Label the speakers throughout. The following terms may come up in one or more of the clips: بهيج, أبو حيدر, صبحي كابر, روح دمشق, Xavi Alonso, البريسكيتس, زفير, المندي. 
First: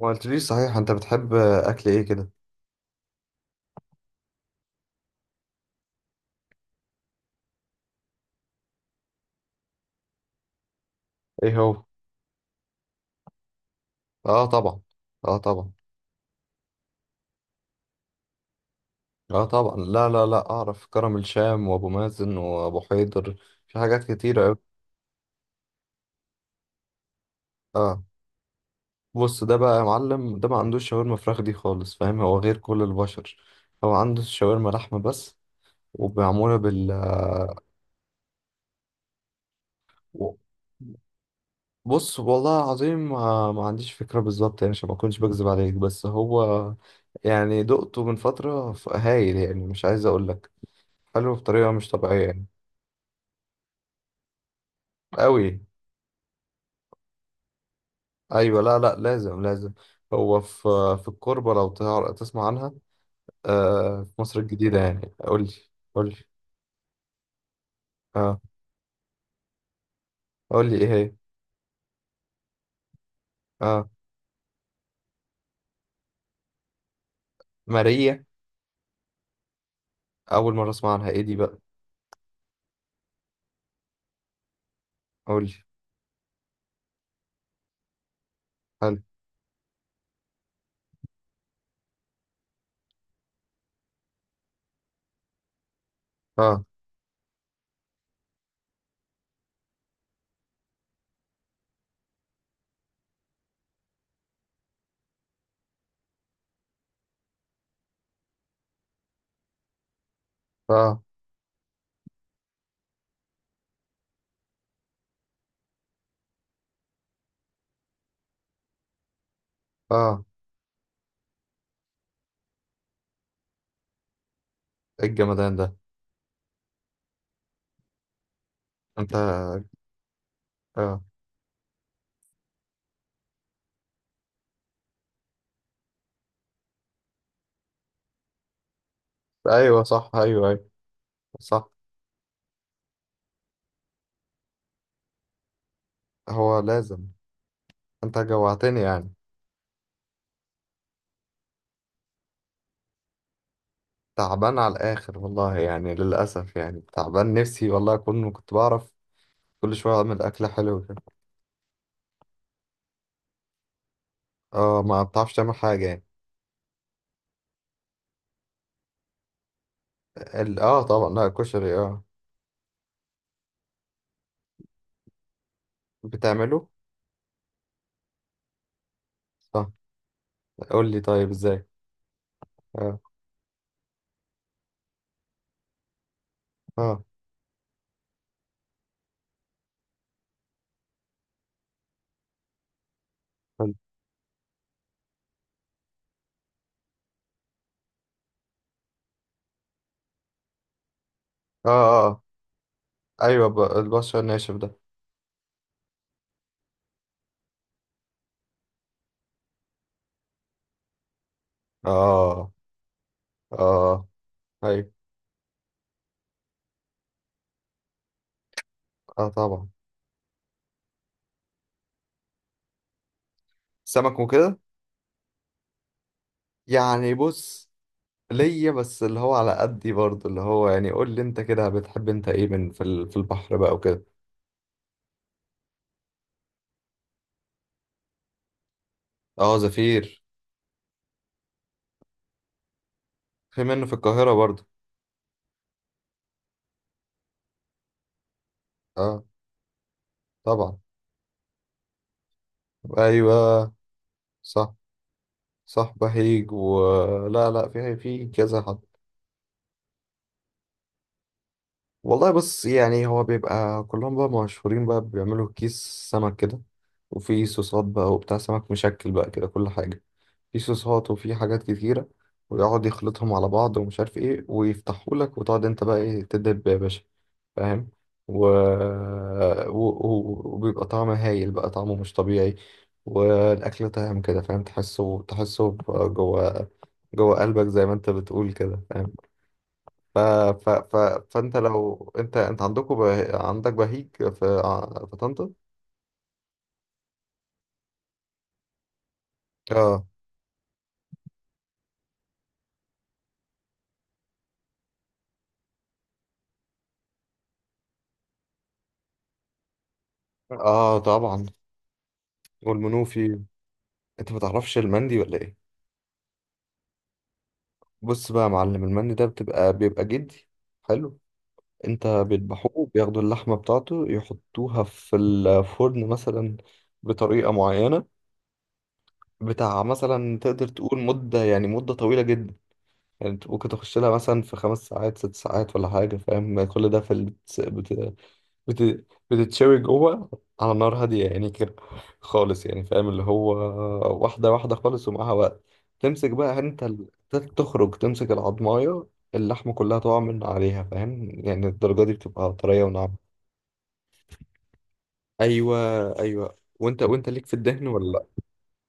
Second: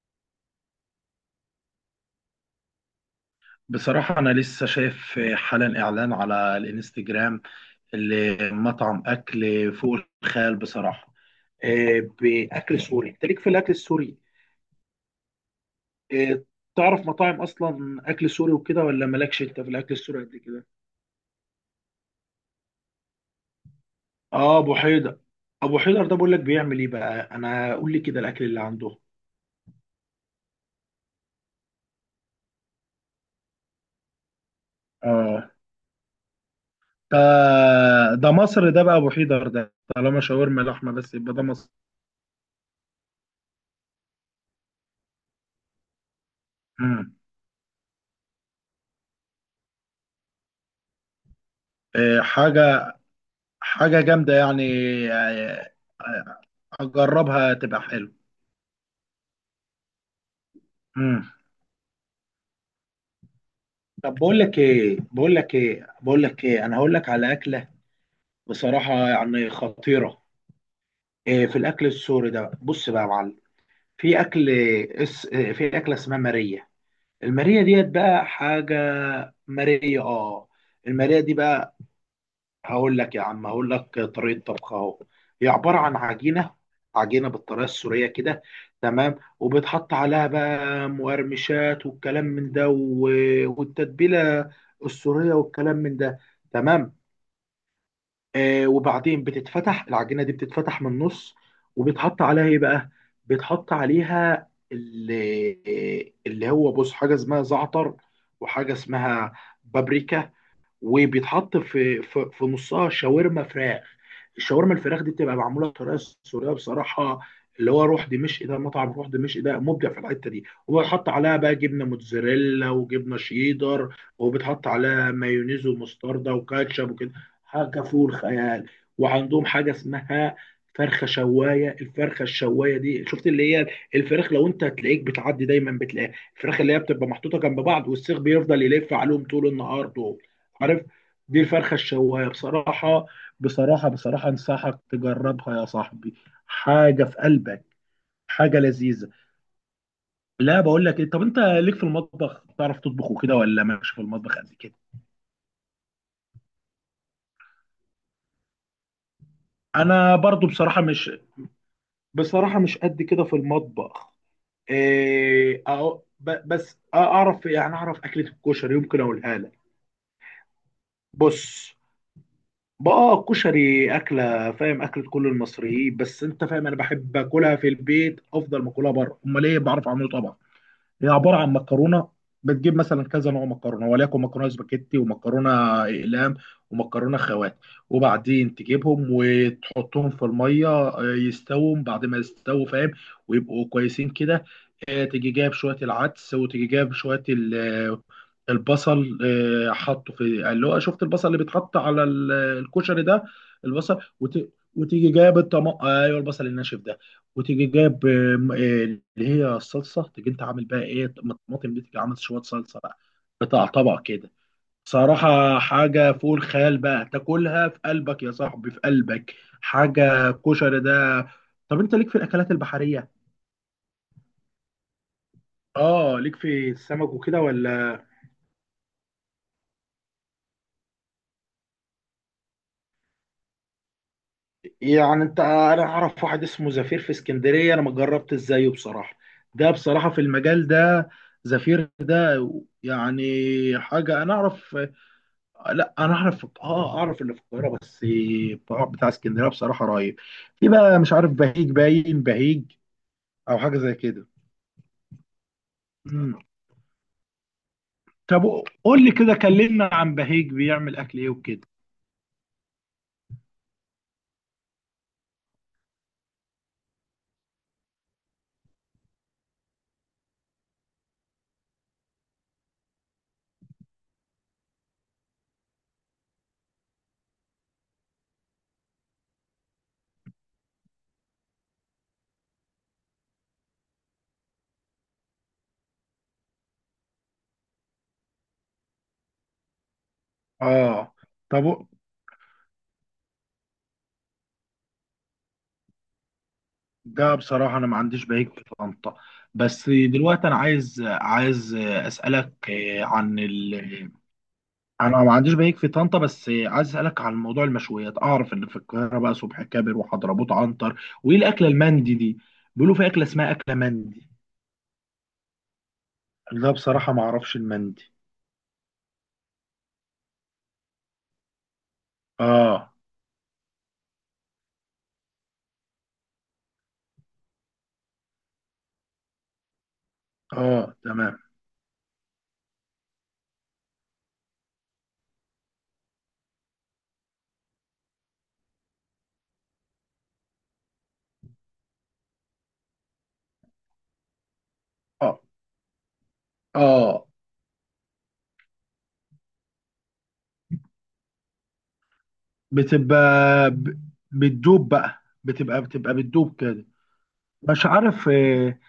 Speaker 1: ما قلتليش صحيح انت بتحب اكل ايه كده؟
Speaker 2: بصراحة، أنا لسه شايف حالا إعلان على الإنستجرام لمطعم أكل فوق الخيال. بصراحة،
Speaker 1: ايه هو؟
Speaker 2: بأكل سوري. أنت ليك في الأكل السوري؟
Speaker 1: اه طبعا. اه طبعا.
Speaker 2: آه، تعرف مطاعم أصلا أكل سوري وكده، ولا مالكش
Speaker 1: اه
Speaker 2: أنت في
Speaker 1: طبعا،
Speaker 2: الأكل
Speaker 1: لا
Speaker 2: السوري
Speaker 1: لا
Speaker 2: قد
Speaker 1: لا
Speaker 2: كده؟
Speaker 1: اعرف كرم الشام وابو مازن وابو حيدر. في حاجات كتيره قوي.
Speaker 2: آه، أبو حيدر. أبو حيدر ده بقول لك بيعمل إيه بقى؟ أنا قول لي
Speaker 1: اه.
Speaker 2: كده الأكل اللي عنده.
Speaker 1: بص، ده بقى يا معلم ده ما عندوش شاورما فراخ دي خالص، فاهم؟ هو غير كل البشر. هو عنده شاورما لحمه بس.
Speaker 2: آه،
Speaker 1: ومعموله بال.
Speaker 2: ده ده مصر. ده بقى أبو حيدر ده، طالما
Speaker 1: و-
Speaker 2: شاورما لحمة بس يبقى ده مصر.
Speaker 1: بص والله العظيم ما عنديش فكره بالظبط يعني، عشان ما اكونش بكذب عليك، بس هو.
Speaker 2: مم.
Speaker 1: يعني دقته من فتره هايل يعني، مش عايز اقول لك. حلو بطريقه مش
Speaker 2: آه،
Speaker 1: طبيعيه يعني.
Speaker 2: حاجة جامدة يعني.
Speaker 1: أوي.
Speaker 2: آه، آه، أجربها تبقى حلو.
Speaker 1: أيوة، لا لا لازم لازم. هو في. في
Speaker 2: مم.
Speaker 1: الكوربة، لو تسمع عنها. آه،
Speaker 2: طب
Speaker 1: في
Speaker 2: بقول
Speaker 1: مصر
Speaker 2: لك
Speaker 1: الجديدة
Speaker 2: إيه،
Speaker 1: يعني، قول لي. قول لي.
Speaker 2: أنا هقول لك على أكلة،
Speaker 1: اه.
Speaker 2: بصراحة، يعني خطيرة.
Speaker 1: قول لي إيه هي.
Speaker 2: إيه، في الأكل السوري ده بص بقى يا معلم.
Speaker 1: اه.
Speaker 2: في أكل اس... إيه، في أكلة اسمها مارية. المارية ديت
Speaker 1: ماريا.
Speaker 2: بقى حاجة. مارية، آه.
Speaker 1: أول مرة أسمع عنها،
Speaker 2: المارية
Speaker 1: إيه
Speaker 2: دي
Speaker 1: دي بقى؟
Speaker 2: بقى، هقول لك يا عم، هقول لك طريقه طبخها اهو.
Speaker 1: قول
Speaker 2: هي
Speaker 1: لي.
Speaker 2: عباره عن عجينه، عجينه بالطريقه السوريه كده.
Speaker 1: حلو.
Speaker 2: تمام، وبتحط عليها بقى مقرمشات والكلام من ده، والتتبيله السوريه والكلام من ده.
Speaker 1: اه.
Speaker 2: تمام. آه، وبعدين بتتفتح العجينه دي، بتتفتح من النص. وبتحط عليها ايه بقى؟ بتحط عليها اللي هو، بص، حاجه اسمها زعتر، وحاجه اسمها بابريكا.
Speaker 1: اه.
Speaker 2: وبيتحط في نصها شاورما فراخ. الشاورما الفراخ دي بتبقى معموله بطريقه سوريه، بصراحه. اللي هو روح دمشق، ده مطعم روح دمشق ده مبدع في
Speaker 1: اه.
Speaker 2: الحته دي. وبيتحط عليها بقى جبنه موتزاريلا وجبنه شيدر، وبتحط
Speaker 1: إيه
Speaker 2: عليها
Speaker 1: الجمدان
Speaker 2: مايونيز
Speaker 1: ده؟
Speaker 2: ومستردة وكاتشب وكده. حاجه فوق الخيال.
Speaker 1: أنت.
Speaker 2: وعندهم حاجه اسمها
Speaker 1: اه.
Speaker 2: فرخه شوايه. الفرخه الشوايه دي، شفت اللي هي؟ الفراخ لو انت هتلاقيك بتعدي دايما بتلاقيها، الفراخ اللي هي بتبقى محطوطه جنب بعض، والسيخ بيفضل يلف عليهم طول
Speaker 1: أيوة
Speaker 2: النهار
Speaker 1: صح،
Speaker 2: دول.
Speaker 1: أيوة أيوة.
Speaker 2: عارف؟ دي
Speaker 1: صح.
Speaker 2: الفرخة الشواية بصراحة. أنصحك تجربها يا صاحبي.
Speaker 1: هو
Speaker 2: حاجة
Speaker 1: لازم.
Speaker 2: في قلبك،
Speaker 1: أنت
Speaker 2: حاجة
Speaker 1: جوعتني
Speaker 2: لذيذة.
Speaker 1: يعني.
Speaker 2: لا، بقول لك إيه، طب أنت ليك في المطبخ، تعرف تطبخ وكده، ولا مالكش في المطبخ قد
Speaker 1: تعبان على
Speaker 2: كده؟
Speaker 1: الآخر والله يعني، للأسف يعني تعبان، نفسي والله أكون كنت بعرف كل شوية
Speaker 2: أنا
Speaker 1: أعمل
Speaker 2: برضو
Speaker 1: أكلة
Speaker 2: بصراحة
Speaker 1: حلوة.
Speaker 2: مش، بصراحة مش قد كده في المطبخ.
Speaker 1: اه، ما بتعرفش تعمل
Speaker 2: إيه
Speaker 1: حاجة
Speaker 2: أهو،
Speaker 1: يعني.
Speaker 2: بس أعرف يعني، أعرف أكلة الكشري يمكن أقولها لك.
Speaker 1: اه طبعا، لا
Speaker 2: بص
Speaker 1: كشري اه.
Speaker 2: بقى، الكشري أكلة، فاهم، أكلة كل المصريين. بس أنت فاهم،
Speaker 1: بتعمله.
Speaker 2: أنا بحب أكلها في البيت أفضل ما أكلها بره. أمال إيه،
Speaker 1: صح.
Speaker 2: بعرف أعمله طبعا.
Speaker 1: قول لي
Speaker 2: هي
Speaker 1: طيب،
Speaker 2: عباره عن
Speaker 1: ازاي؟
Speaker 2: مكرونه. بتجيب
Speaker 1: اه،
Speaker 2: مثلا كذا نوع مكرونه، وليكن مكرونه سباكيتي، ومكرونه اقلام،
Speaker 1: اه.
Speaker 2: ومكرونه خوات. وبعدين تجيبهم وتحطهم في الميه، آه، يستووا. بعد ما يستووا، فاهم، ويبقوا
Speaker 1: قول.
Speaker 2: كويسين كده. آه، تيجي جايب شويه العدس، وتيجي جايب شويه البصل. آه، حطه في اللي هو، شفت البصل اللي
Speaker 1: اه،
Speaker 2: بيتحط على
Speaker 1: اه، آه.
Speaker 2: الكشري ده؟
Speaker 1: ايوه،
Speaker 2: البصل
Speaker 1: البشر الناشف ده.
Speaker 2: وتيجي جايب الطماطم. ايوه، البصل الناشف ده. وتيجي جايب آم، آه، اللي هي الصلصه. تيجي انت عامل بقى ايه الطماطم دي، تيجي عامل شويه
Speaker 1: اه،
Speaker 2: صلصه بقى، قطع طبق
Speaker 1: اه.
Speaker 2: كده.
Speaker 1: ايوه.
Speaker 2: صراحه حاجه فوق الخيال بقى. تاكلها في قلبك يا صاحبي، في
Speaker 1: اه
Speaker 2: قلبك.
Speaker 1: طبعا.
Speaker 2: حاجه كشري ده. طب انت ليك في الاكلات البحريه،
Speaker 1: سمك وكده.
Speaker 2: اه، ليك في السمك
Speaker 1: يعني
Speaker 2: وكده
Speaker 1: بص،
Speaker 2: ولا؟
Speaker 1: ليا بس اللي هو على قدي برضه، اللي هو يعني قول لي انت كده، بتحب انت ايه من في البحر بقى وكده.
Speaker 2: يعني انت، انا اعرف واحد اسمه زفير في اسكندريه، انا ما جربت ازايه بصراحه.
Speaker 1: اه،
Speaker 2: ده بصراحه في
Speaker 1: زفير.
Speaker 2: المجال ده، زفير ده، يعني
Speaker 1: في منه في
Speaker 2: حاجه.
Speaker 1: القاهرة
Speaker 2: انا
Speaker 1: برضه.
Speaker 2: اعرف، لا انا اعرف، اه اعرف اللي في القاهره بس. بتاع
Speaker 1: اه
Speaker 2: اسكندريه بصراحه رهيب. في
Speaker 1: طبعا.
Speaker 2: بقى، مش عارف، بهيج، باين بهيج او
Speaker 1: ايوه
Speaker 2: حاجه زي كده.
Speaker 1: صح صح،
Speaker 2: مم.
Speaker 1: بهيج. لا لا، في
Speaker 2: طب
Speaker 1: كذا حد.
Speaker 2: قول لي كده، كلمنا عن بهيج، بيعمل اكل ايه وكده؟
Speaker 1: والله بص يعني، هو بيبقى كلهم بقى مشهورين، بقى بيعملوا كيس سمك كده. وفي صوصات بقى وبتاع، سمك مشكل بقى كده كل حاجة. في صوصات وفي حاجات كتيرة. ويقعد يخلطهم على بعض ومش عارف ايه، ويفتحوا لك وتقعد انت بقى ايه تدب يا باشا، فاهم. و... وبيبقى طعمه هايل بقى، طعمه مش طبيعي. والأكل طعم كده، فاهم؟ تحسه تحسه جوه، جوه قلبك زي ما انت بتقول كده، فاهم. ف... ف... ف...
Speaker 2: اه،
Speaker 1: فانت
Speaker 2: طب
Speaker 1: لو انت عندكم عندك بهيج في طنطا.
Speaker 2: ده بصراحه انا ما عنديش بهيج في طنطا. بس
Speaker 1: اه.
Speaker 2: دلوقتي انا عايز، عايز اسالك، عن، انا ما عنديش بيك في طنطا. بس عايز اسالك عن موضوع المشويات. اعرف ان في القاهره بقى صبحي كابر وحضرموت
Speaker 1: اه
Speaker 2: عنتر، وايه
Speaker 1: طبعا.
Speaker 2: الاكله المندي دي؟ بيقولوا في اكله
Speaker 1: والمنوفي.
Speaker 2: اسمها اكله مندي.
Speaker 1: انت ما تعرفش المندي ولا ايه؟
Speaker 2: لا بصراحه ما اعرفش المندي.
Speaker 1: بص بقى يا معلم، المندي ده بيبقى جدي. حلو. انت بيذبحوه،
Speaker 2: اه،
Speaker 1: بياخدوا اللحمه بتاعته يحطوها في الفرن مثلا بطريقه معينه. بتاع مثلا تقدر
Speaker 2: اه
Speaker 1: تقول
Speaker 2: تمام.
Speaker 1: مده، يعني مده طويله جدا. يعني انت ممكن تخش لها مثلا في 5 ساعات 6 ساعات ولا حاجه، فاهم؟ كل ده في بتتشوي جوه على نار هادية يعني كده، خالص يعني، فاهم؟ اللي هو واحدة واحدة خالص، ومعاها
Speaker 2: اه،
Speaker 1: وقت. تمسك بقى انت
Speaker 2: اه.
Speaker 1: تخرج تمسك العضماية، اللحمة كلها تقع من عليها، فاهم؟ يعني الدرجة دي بتبقى طرية
Speaker 2: بتبقى
Speaker 1: وناعمة.
Speaker 2: ب- بتدوب بقى،
Speaker 1: ايوه
Speaker 2: بتبقى بتبقى بتدوب
Speaker 1: ايوه.
Speaker 2: كده.
Speaker 1: وانت ليك في
Speaker 2: مش
Speaker 1: الدهن ولا لأ؟
Speaker 2: عارف. آه،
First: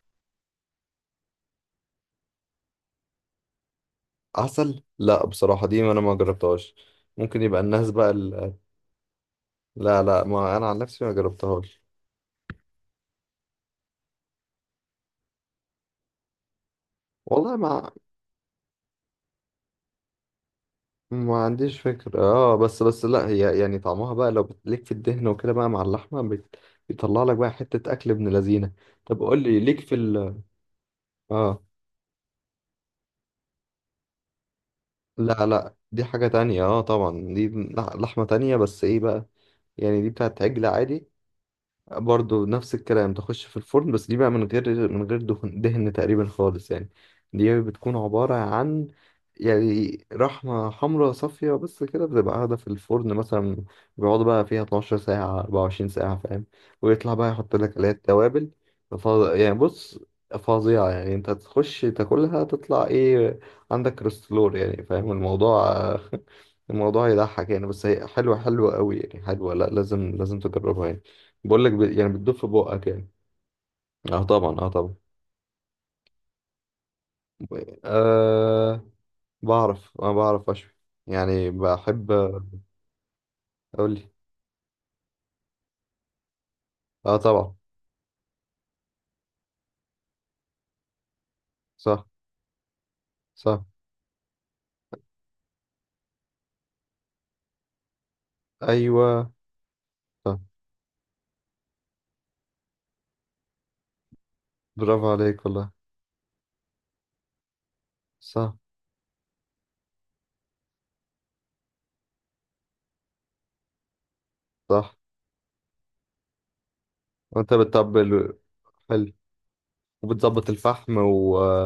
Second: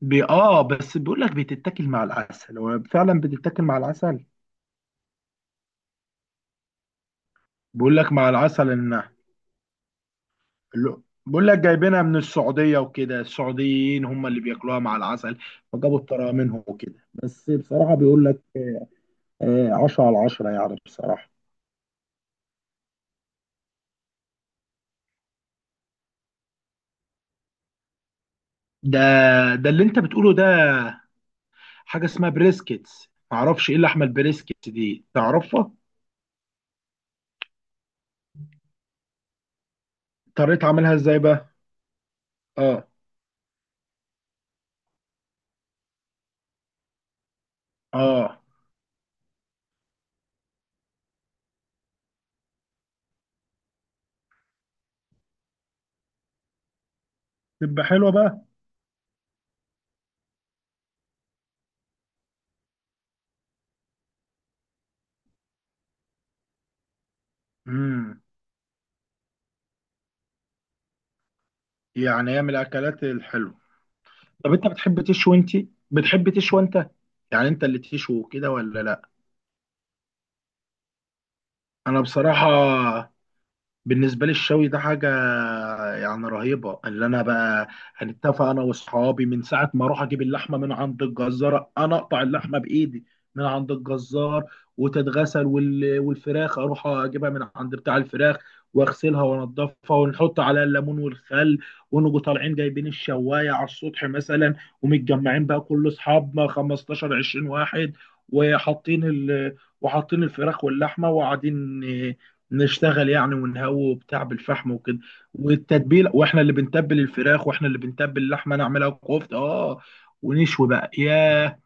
Speaker 2: بي اه بس بيقول لك بتتاكل مع العسل. هو فعلا بتتاكل مع العسل.
Speaker 1: عسل، لا بصراحة دي انا ما جربتهاش. ممكن يبقى الناس
Speaker 2: بيقول
Speaker 1: بقى
Speaker 2: لك مع العسل، ان
Speaker 1: لا لا، ما انا عن نفسي ما
Speaker 2: بقول لك
Speaker 1: جربتهاش.
Speaker 2: جايبينها من السعودية وكده، السعوديين هم اللي بياكلوها مع العسل، فجابوا الطريقة منهم وكده. بس
Speaker 1: والله ما
Speaker 2: بصراحة بيقول لك، آه، عشرة على عشرة يعني، بصراحة.
Speaker 1: ما عنديش فكرة، اه بس لا هي يعني طعمها بقى لو ليك في الدهن وكده بقى مع اللحمة بيطلع لك بقى حتة أكل ابن لذينة.
Speaker 2: ده
Speaker 1: طب قول لي،
Speaker 2: ده
Speaker 1: ليك
Speaker 2: اللي
Speaker 1: في
Speaker 2: انت بتقوله ده،
Speaker 1: اه.
Speaker 2: حاجة اسمها بريسكيتس، معرفش ايه اللحمة البريسكيتس دي،
Speaker 1: لا
Speaker 2: تعرفها؟
Speaker 1: لا، دي حاجة تانية، اه طبعا دي لحمة تانية، بس ايه بقى؟ يعني دي بتاعت عجل
Speaker 2: طريقة عملها
Speaker 1: عادي.
Speaker 2: ازاي بقى؟
Speaker 1: برضو نفس
Speaker 2: اه،
Speaker 1: الكلام، تخش في الفرن، بس دي بقى من غير دهن دهن تقريبا خالص يعني. دي بتكون عبارة
Speaker 2: اه،
Speaker 1: عن، يعني رحمة حمراء صافية بس كده، بتبقى قاعدة في الفرن مثلا، بيقعدوا بقى فيها 12 ساعة 24 ساعة، فاهم؟ ويطلع بقى يحط لك
Speaker 2: تبقى
Speaker 1: عليها
Speaker 2: حلوة بقى.
Speaker 1: التوابل. فظ- يعني بص، فظيعة يعني انت تخش تاكلها تطلع، ايه عندك كوليسترول يعني، فاهم الموضوع؟ الموضوع يضحك يعني، بس هي
Speaker 2: امم،
Speaker 1: حلوة حلوة قوي يعني، حلوة، لا لازم لازم تجربها يعني. بقول لك يعني
Speaker 2: يعني
Speaker 1: بتدوب
Speaker 2: هي
Speaker 1: في
Speaker 2: من
Speaker 1: بقك
Speaker 2: الاكلات
Speaker 1: يعني.
Speaker 2: الحلوة.
Speaker 1: اه
Speaker 2: طب
Speaker 1: طبعا،
Speaker 2: انت
Speaker 1: اه طبعا.
Speaker 2: بتحب تشوي انت، بتحب تشوي انت يعني انت اللي تشوي كده ولا
Speaker 1: آه.
Speaker 2: لا؟
Speaker 1: انا بعرف اشوي، يعني
Speaker 2: انا
Speaker 1: بحب.
Speaker 2: بصراحة،
Speaker 1: اقول لي.
Speaker 2: بالنسبة لي الشوي ده حاجة يعني رهيبة. اللي
Speaker 1: اه
Speaker 2: أنا
Speaker 1: طبعا.
Speaker 2: بقى هنتفق أنا وأصحابي، من ساعة ما أروح أجيب اللحمة من عند الجزار، أنا
Speaker 1: صح
Speaker 2: أقطع اللحمة بإيدي من
Speaker 1: صح.
Speaker 2: عند الجزار وتتغسل والفراخ أروح أجيبها من عند بتاع الفراخ، وأغسلها
Speaker 1: ايوه.
Speaker 2: وأنضفها،
Speaker 1: صح.
Speaker 2: ونحط عليها الليمون والخل، ونجوا طالعين جايبين الشواية على السطح مثلا،
Speaker 1: برافو عليك
Speaker 2: ومتجمعين بقى
Speaker 1: والله.
Speaker 2: كل أصحابنا 15 20 واحد،
Speaker 1: صح
Speaker 2: وحاطين ال وحاطين الفراخ واللحمة، وقاعدين نشتغل يعني، ونهوي وبتاع بالفحم
Speaker 1: صح.
Speaker 2: وكده. والتتبيله واحنا اللي بنتبل الفراخ،
Speaker 1: وانت
Speaker 2: واحنا اللي بنتبل
Speaker 1: بتطبل.
Speaker 2: اللحمه نعملها
Speaker 1: حلو.
Speaker 2: كفته، اه.
Speaker 1: وبتظبط
Speaker 2: ونشوي بقى،
Speaker 1: الفحم.
Speaker 2: ياه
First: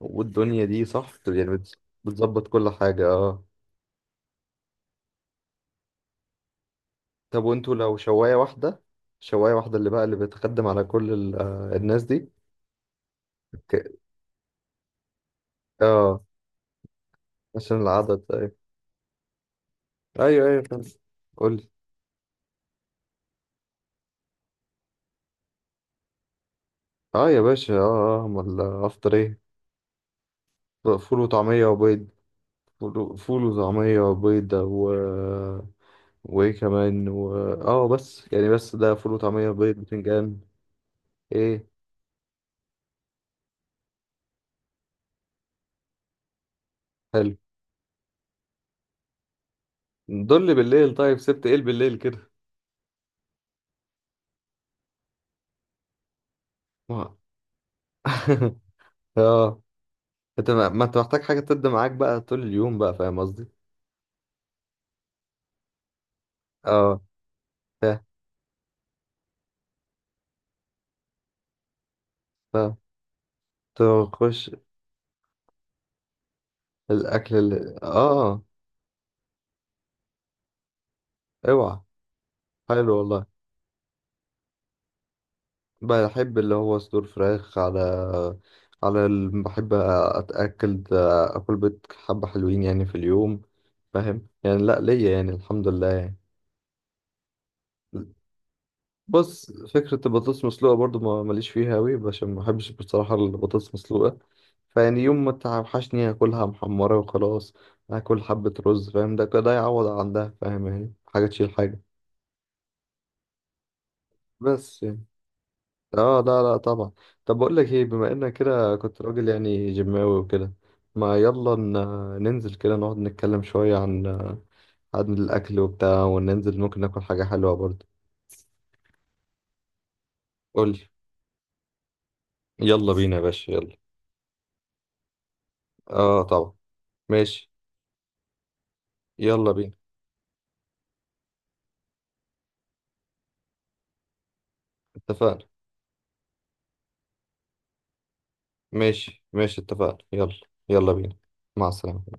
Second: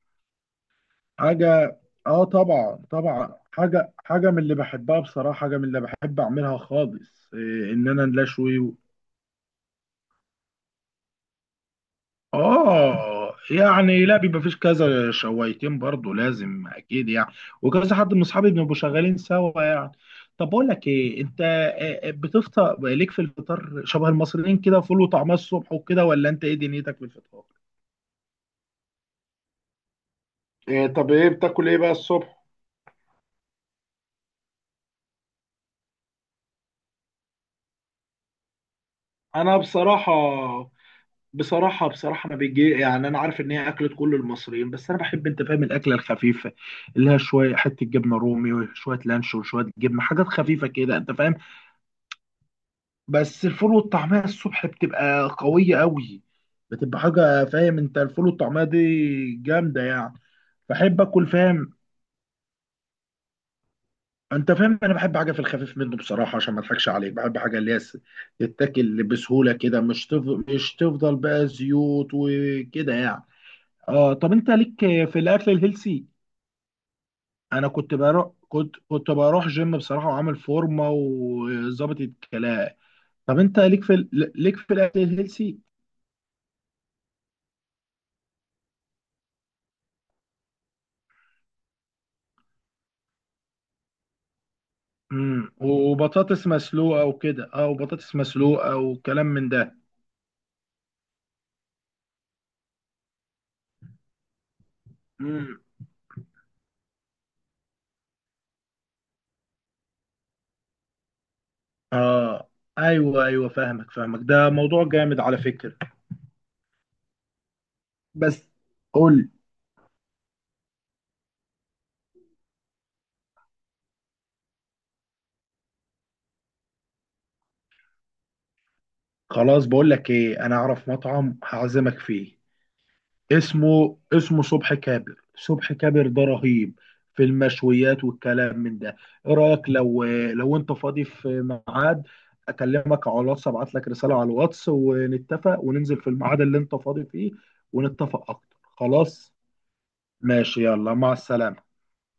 Speaker 1: والدنيا دي صح يعني،
Speaker 2: حاجه. اه
Speaker 1: بتظبط كل
Speaker 2: طبعا،
Speaker 1: حاجة،
Speaker 2: طبعا،
Speaker 1: اه.
Speaker 2: حاجه، حاجه من اللي بحبها بصراحه، حاجه من اللي بحب اعملها خالص،
Speaker 1: طب
Speaker 2: إيه؟
Speaker 1: وانتوا
Speaker 2: ان
Speaker 1: لو
Speaker 2: انا
Speaker 1: شواية
Speaker 2: نشوي.
Speaker 1: واحدة، شواية واحدة اللي بتخدم على كل ال... آه، الناس دي.
Speaker 2: اه
Speaker 1: ك...
Speaker 2: يعني، لا بيبقى فيش، كذا شويتين برضو
Speaker 1: اه،
Speaker 2: لازم اكيد يعني.
Speaker 1: عشان
Speaker 2: وكذا حد من
Speaker 1: العدد.
Speaker 2: اصحابي بنبقوا شغالين سوا يعني.
Speaker 1: ايوه
Speaker 2: طب
Speaker 1: ايوه،
Speaker 2: بقول
Speaker 1: فاهم.
Speaker 2: لك ايه انت،
Speaker 1: قول لي.
Speaker 2: بتفطر، ليك في الفطار شبه المصريين كده، فول وطعميه الصبح وكده، ولا انت ايه دنيتك في
Speaker 1: اه يا
Speaker 2: الفطار؟
Speaker 1: باشا، اه اه، امال افطر ايه؟
Speaker 2: إيه؟ طب
Speaker 1: فول
Speaker 2: ايه
Speaker 1: وطعميه
Speaker 2: بتاكل ايه بقى
Speaker 1: وبيض.
Speaker 2: الصبح؟
Speaker 1: فول فول وطعميه وبيض. وايه كمان. اه بس يعني، بس ده فول وطعميه
Speaker 2: انا
Speaker 1: وبيض
Speaker 2: بصراحه،
Speaker 1: بتنجان. ايه؟
Speaker 2: بصراحه ما بيجي يعني. انا عارف ان هي اكله كل المصريين، بس انا بحب، انت فاهم، الاكله الخفيفه. اللي هي
Speaker 1: حلو.
Speaker 2: شويه حته جبنه رومي وشويه لانشون وشويه جبنه، حاجات
Speaker 1: دول لي
Speaker 2: خفيفه
Speaker 1: بالليل،
Speaker 2: كده انت
Speaker 1: طيب
Speaker 2: فاهم.
Speaker 1: سبت ايه بالليل كده؟
Speaker 2: بس الفول والطعمية الصبح بتبقى قوية قوي، بتبقى
Speaker 1: ما-
Speaker 2: حاجة فاهم، انت، الفول والطعمية دي
Speaker 1: اه،
Speaker 2: جامدة يعني.
Speaker 1: انت ما انت
Speaker 2: بحب
Speaker 1: محتاج
Speaker 2: اكل
Speaker 1: حاجه تبدا
Speaker 2: فاهم،
Speaker 1: معاك بقى طول اليوم بقى، فاهم قصدي؟
Speaker 2: انت فاهم، انا بحب حاجة في الخفيف منه بصراحة. عشان ما اضحكش
Speaker 1: اه،
Speaker 2: عليك، بحب حاجة اللي هي
Speaker 1: فاهم
Speaker 2: تتاكل بسهولة كده، مش تفضل، بقى زيوت
Speaker 1: فاهم.
Speaker 2: وكده يعني. اه. طب
Speaker 1: تخش
Speaker 2: انت ليك في الاكل الهيلسي؟
Speaker 1: الاكل
Speaker 2: انا كنت
Speaker 1: اه،
Speaker 2: بروح،
Speaker 1: اه،
Speaker 2: كنت كنت بروح جيم بصراحة، وعامل فورمة
Speaker 1: اوعى.
Speaker 2: وظابط الكلام.
Speaker 1: حلو والله.
Speaker 2: طب انت ليك في ليك في الاكل الهيلسي؟
Speaker 1: بحب اللي هو صدور فراخ على، بحب اتاكل اكل بيض، حبه حلوين يعني في اليوم، فاهم يعني، لا ليا يعني
Speaker 2: امم،
Speaker 1: الحمد لله يعني.
Speaker 2: وبطاطس مسلوقه وكده، اه، وبطاطس مسلوقه وكلام من
Speaker 1: بص
Speaker 2: ده.
Speaker 1: فكره البطاطس مسلوقه برضو ما ماليش فيها قوي، عشان ما بحبش بصراحه البطاطس مسلوقه. فيعني يوم ما
Speaker 2: امم،
Speaker 1: توحشني اكلها محمره وخلاص. اكل حبه رز، فاهم؟ ده كده يعوض عن ده، فاهم؟ يعني حاجه تشيل حاجه.
Speaker 2: اه، ايوه ايوه، فاهمك فاهمك، ده
Speaker 1: بس
Speaker 2: موضوع
Speaker 1: يعني.
Speaker 2: جامد على فكره.
Speaker 1: اه، لا لا طبعا. طب بقول لك ايه، بما انك
Speaker 2: بس
Speaker 1: كده كنت راجل
Speaker 2: قول.
Speaker 1: يعني جيماوي وكده، ما يلا ننزل كده نقعد نتكلم شوية عن الأكل وبتاع، وننزل ممكن ناكل حاجة حلوة برضه.
Speaker 2: خلاص بقول لك ايه، انا
Speaker 1: قول لي.
Speaker 2: اعرف مطعم هعزمك فيه.
Speaker 1: يلا بينا يا باشا، يلا.
Speaker 2: اسمه صبح كابر. صبح كابر
Speaker 1: اه
Speaker 2: ده
Speaker 1: طبعا.
Speaker 2: رهيب في
Speaker 1: ماشي.
Speaker 2: المشويات والكلام من ده. ايه
Speaker 1: يلا
Speaker 2: رايك،
Speaker 1: بينا.
Speaker 2: لو انت فاضي في ميعاد، اكلمك على الواتس، ابعت لك رساله على الواتس
Speaker 1: اتفقنا.
Speaker 2: ونتفق وننزل في الميعاد اللي انت فاضي فيه. ونتفق اكتر.
Speaker 1: ماشي
Speaker 2: خلاص،
Speaker 1: ماشي، اتفقنا، يلا.
Speaker 2: ماشي،
Speaker 1: يلا
Speaker 2: يلا، مع
Speaker 1: بينا. مع
Speaker 2: السلامه.
Speaker 1: السلامة.